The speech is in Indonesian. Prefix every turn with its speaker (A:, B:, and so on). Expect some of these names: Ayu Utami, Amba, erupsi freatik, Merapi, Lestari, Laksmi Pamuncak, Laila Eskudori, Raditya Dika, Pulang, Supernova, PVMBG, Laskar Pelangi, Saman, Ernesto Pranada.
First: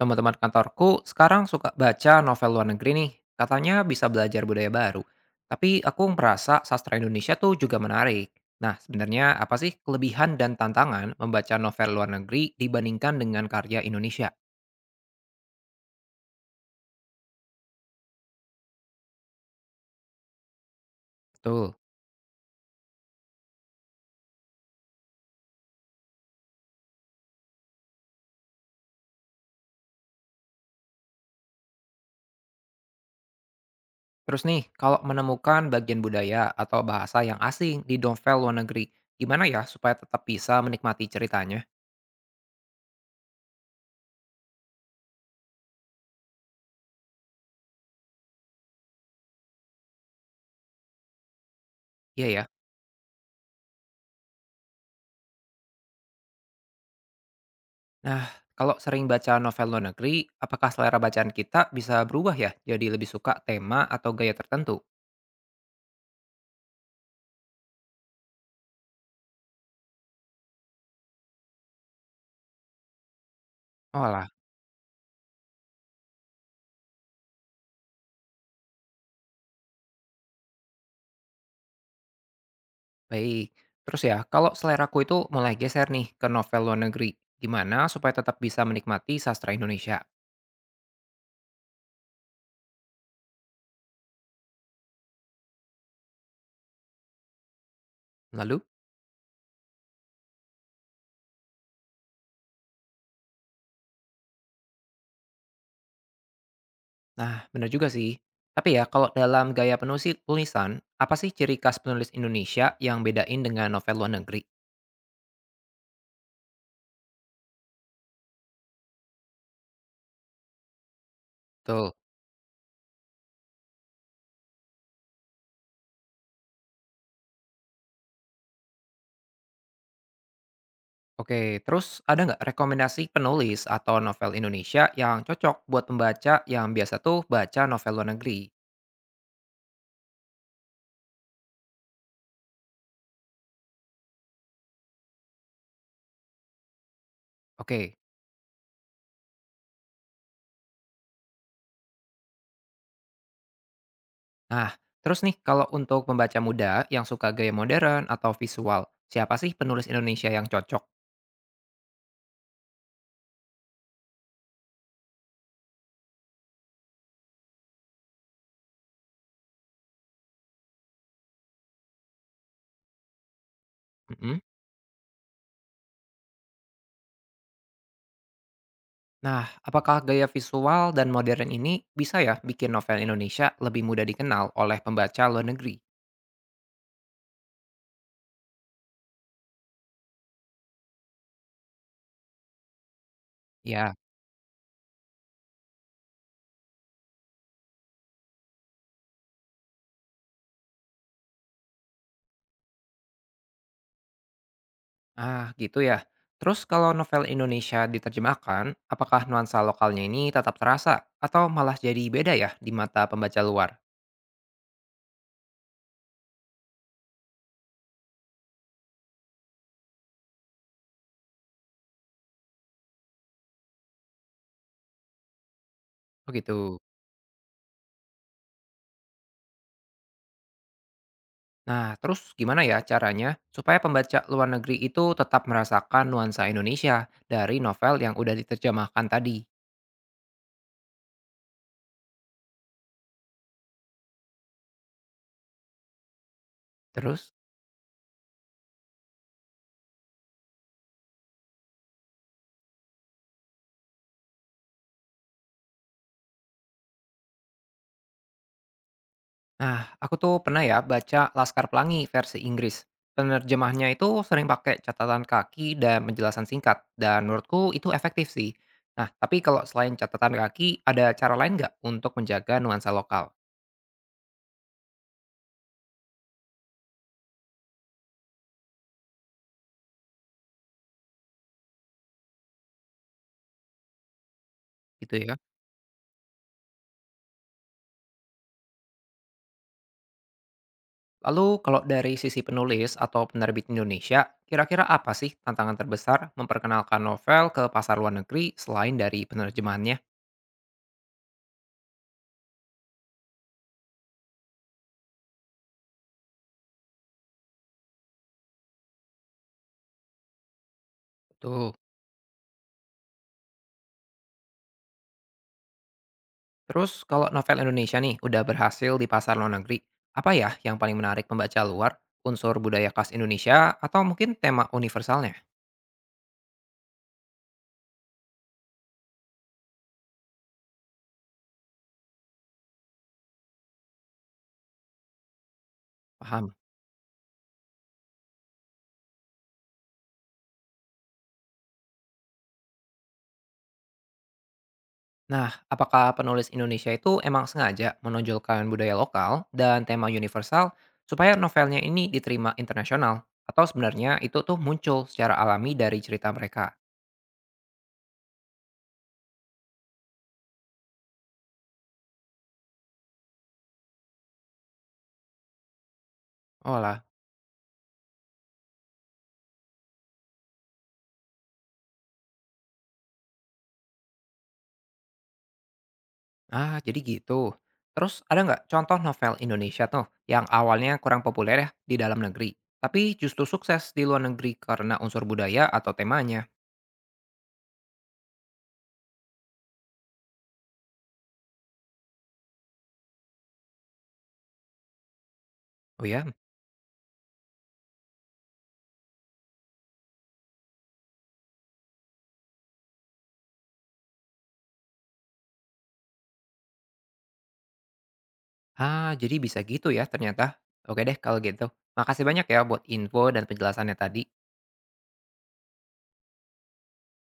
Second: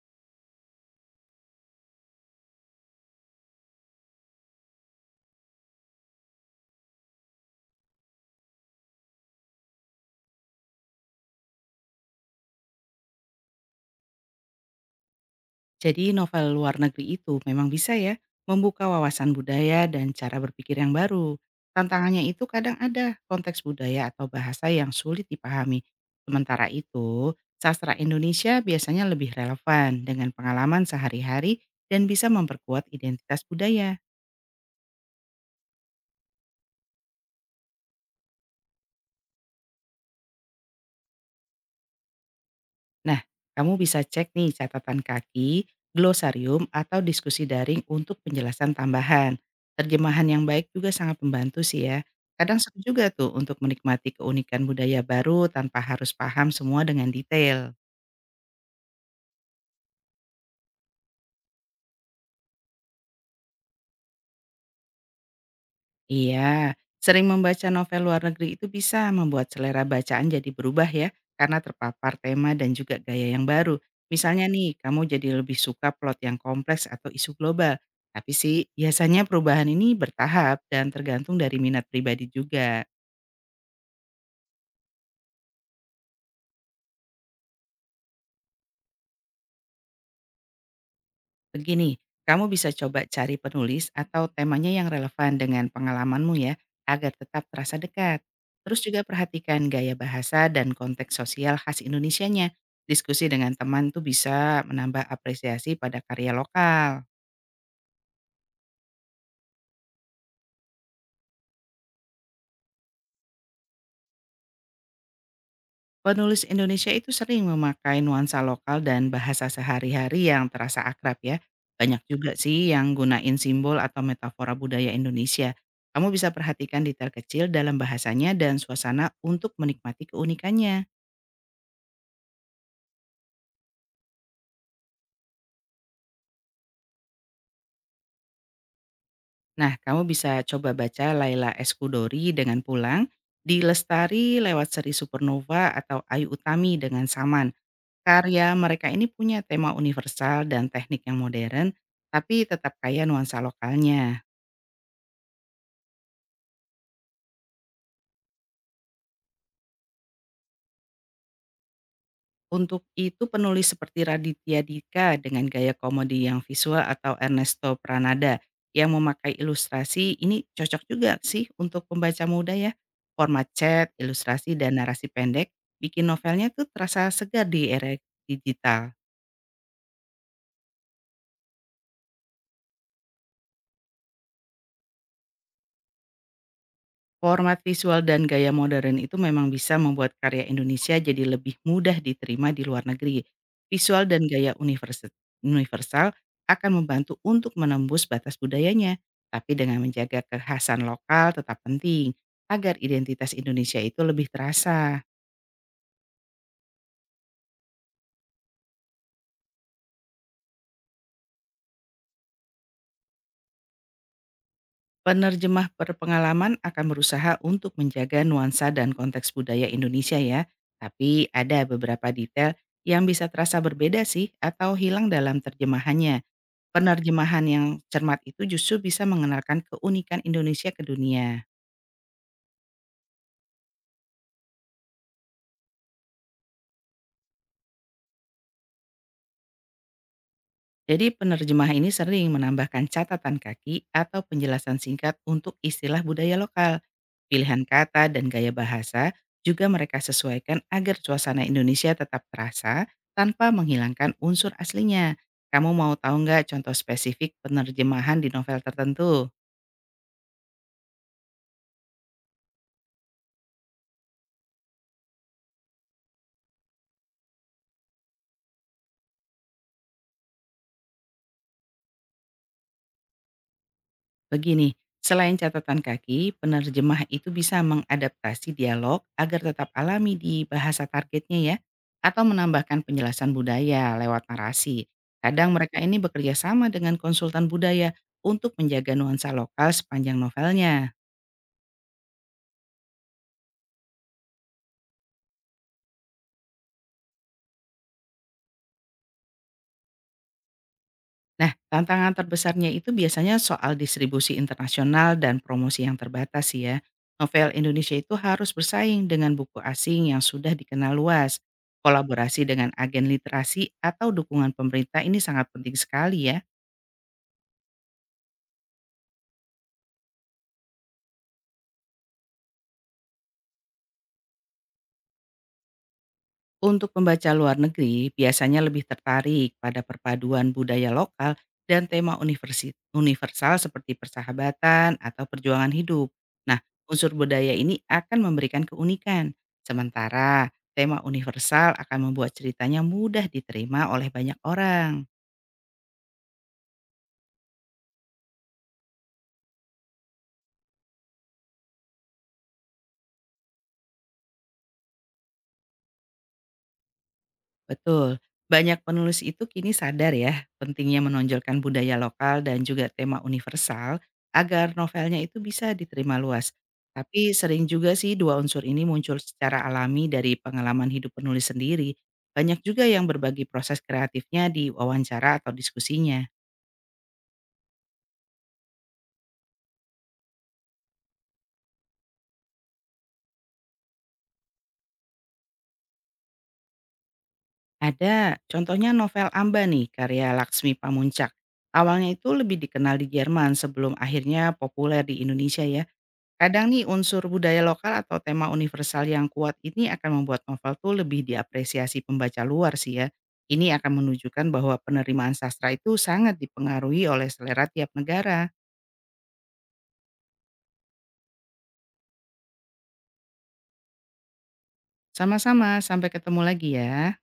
A: Teman-teman kantorku sekarang suka baca novel luar negeri nih. Katanya bisa belajar budaya baru. Tapi aku merasa sastra Indonesia tuh juga menarik. Nah, sebenarnya apa sih kelebihan dan tantangan membaca novel luar negeri dibandingkan dengan karya Indonesia?
B: Jadi novel luar negeri itu memang bisa ya membuka wawasan budaya dan cara berpikir yang baru.
A: Betul.
B: Tantangannya itu kadang ada konteks budaya atau bahasa yang sulit dipahami. Sementara itu, sastra Indonesia biasanya lebih relevan dengan pengalaman sehari-hari dan bisa memperkuat identitas budaya.
A: Terus nih, kalau menemukan bagian budaya atau bahasa yang asing di novel luar negeri, gimana ya supaya tetap bisa menikmati ceritanya?
B: Nah, kamu bisa cek nih catatan kaki, glosarium, atau diskusi daring untuk penjelasan tambahan. Terjemahan yang baik juga sangat membantu sih ya.
A: Iya ya.
B: Kadang seru juga tuh untuk menikmati keunikan budaya baru tanpa harus paham semua dengan detail.
A: Nah, kalau sering baca novel luar negeri, apakah selera bacaan kita bisa berubah ya? Jadi lebih suka tema atau gaya tertentu?
B: Iya, sering membaca novel luar negeri itu bisa membuat selera bacaan jadi berubah ya, karena terpapar tema dan juga gaya yang baru.
A: Oh lah,
B: Misalnya nih, kamu jadi lebih suka plot yang kompleks atau isu global. Tapi sih, biasanya perubahan ini bertahap dan tergantung dari minat pribadi juga.
A: baik. Terus ya, kalau seleraku itu mulai geser nih ke novel luar negeri, gimana supaya tetap bisa menikmati sastra Indonesia?
B: Begini, kamu bisa coba cari penulis atau temanya yang relevan dengan pengalamanmu ya, agar tetap terasa dekat.
A: Lalu?
B: Terus juga perhatikan gaya bahasa dan konteks sosial khas Indonesianya. Diskusi dengan teman tuh bisa menambah apresiasi pada karya lokal.
A: Nah, benar juga sih. Tapi ya, kalau dalam gaya penulis tulisan, apa sih ciri khas penulis Indonesia yang bedain dengan novel luar negeri?
B: Penulis Indonesia itu sering memakai nuansa lokal dan bahasa sehari-hari yang terasa akrab ya.
A: Betul.
B: Banyak juga sih yang gunain simbol atau metafora budaya Indonesia. Kamu bisa perhatikan detail kecil dalam bahasanya dan suasana untuk menikmati keunikannya.
A: Oke, terus ada nggak rekomendasi penulis atau novel Indonesia yang cocok buat pembaca yang biasa tuh baca novel luar negeri?
B: Nah, kamu bisa coba baca Laila Eskudori dengan Pulang, di Lestari lewat seri Supernova atau Ayu Utami dengan Saman.
A: Oke,
B: Karya mereka ini punya tema universal dan teknik yang modern, tapi tetap kaya nuansa lokalnya.
A: nah terus nih kalau untuk pembaca muda yang suka gaya modern atau visual, siapa sih penulis Indonesia yang cocok?
B: Untuk itu penulis seperti Raditya Dika dengan gaya komedi yang visual atau Ernesto Pranada yang memakai ilustrasi ini cocok juga sih untuk pembaca muda ya. Format chat,
A: Mm-mm.
B: ilustrasi, dan narasi pendek bikin novelnya tuh terasa segar di era digital.
A: Nah, apakah gaya visual dan modern ini bisa ya bikin novel Indonesia lebih mudah dikenal oleh pembaca luar negeri?
B: Format visual dan gaya modern itu memang bisa membuat karya Indonesia jadi lebih mudah diterima di luar negeri.
A: Ya.
B: Visual dan gaya universal akan membantu untuk menembus batas budayanya, tapi dengan menjaga kekhasan lokal tetap penting agar identitas Indonesia itu lebih terasa.
A: Ah, gitu ya. Terus kalau novel Indonesia diterjemahkan, apakah nuansa lokalnya ini tetap terasa atau malah jadi beda ya di mata pembaca luar?
B: Penerjemah berpengalaman akan berusaha untuk menjaga nuansa dan konteks budaya Indonesia ya, tapi ada beberapa detail yang bisa terasa berbeda sih atau hilang dalam terjemahannya.
A: Oh gitu.
B: Penerjemahan yang cermat itu justru bisa mengenalkan keunikan Indonesia ke dunia.
A: Nah, terus gimana ya caranya supaya pembaca luar negeri itu tetap merasakan nuansa Indonesia dari novel yang udah diterjemahkan tadi?
B: Jadi penerjemah ini sering menambahkan catatan kaki atau penjelasan singkat untuk istilah budaya lokal.
A: Terus?
B: Pilihan kata dan gaya bahasa juga mereka sesuaikan agar suasana Indonesia tetap terasa tanpa menghilangkan unsur aslinya. Kamu mau tahu nggak contoh spesifik penerjemahan di novel tertentu?
A: Nah, aku tuh pernah ya baca Laskar Pelangi versi Inggris. Penerjemahnya itu sering pakai catatan kaki dan penjelasan singkat, dan menurutku itu efektif sih. Nah, tapi kalau selain catatan kaki, ada cara lain nggak untuk menjaga nuansa lokal?
B: Begini, selain catatan kaki, penerjemah itu bisa mengadaptasi dialog agar tetap alami di bahasa targetnya ya, atau menambahkan penjelasan budaya lewat narasi.
A: Gitu ya.
B: Kadang mereka ini bekerja sama dengan konsultan budaya untuk menjaga nuansa lokal sepanjang novelnya.
A: Lalu kalau dari sisi penulis atau penerbit Indonesia, kira-kira apa sih tantangan terbesar memperkenalkan novel ke pasar luar negeri selain dari penerjemahannya?
B: Nah, tantangan terbesarnya itu biasanya soal distribusi internasional dan promosi yang terbatas sih ya. Novel Indonesia itu harus bersaing dengan buku asing yang sudah dikenal luas.
A: Tuh.
B: Kolaborasi dengan agen literasi atau dukungan pemerintah ini sangat penting sekali ya.
A: Terus kalau novel Indonesia nih udah berhasil di pasar luar negeri, apa ya yang paling menarik pembaca luar? Unsur budaya khas Indonesia atau mungkin tema universalnya?
B: Untuk pembaca luar negeri biasanya lebih tertarik pada perpaduan budaya lokal dan tema universal seperti persahabatan atau perjuangan hidup.
A: Paham.
B: Nah, unsur budaya ini akan memberikan keunikan. Sementara tema universal akan membuat ceritanya mudah diterima oleh banyak orang.
A: Nah, apakah penulis Indonesia itu emang sengaja menonjolkan budaya lokal dan tema universal supaya novelnya ini diterima internasional? Atau sebenarnya itu tuh muncul secara alami dari cerita mereka?
B: Betul. Banyak penulis itu kini sadar ya, pentingnya menonjolkan budaya lokal dan juga tema universal agar novelnya itu bisa diterima luas.
A: Oh lah.
B: Tapi sering juga sih dua unsur ini muncul secara alami dari pengalaman hidup penulis sendiri. Banyak juga yang berbagi proses kreatifnya di wawancara atau diskusinya.
A: Ah, jadi gitu. Terus ada nggak contoh novel Indonesia tuh yang awalnya kurang populer ya di dalam negeri, tapi justru sukses di luar negeri karena unsur budaya atau temanya?
B: Ada contohnya novel Amba nih, karya Laksmi Pamuncak. Awalnya itu lebih dikenal di Jerman sebelum akhirnya populer di Indonesia ya.
A: Oh ya?
B: Kadang nih unsur budaya lokal atau tema universal yang kuat ini akan membuat novel tuh lebih diapresiasi pembaca luar sih ya. Ini akan menunjukkan bahwa penerimaan sastra itu sangat dipengaruhi oleh selera tiap negara.
A: Ah, jadi bisa gitu ya ternyata. Oke deh kalau gitu. Makasih banyak ya buat info dan penjelasannya tadi.
B: Sama-sama, sampai ketemu lagi ya.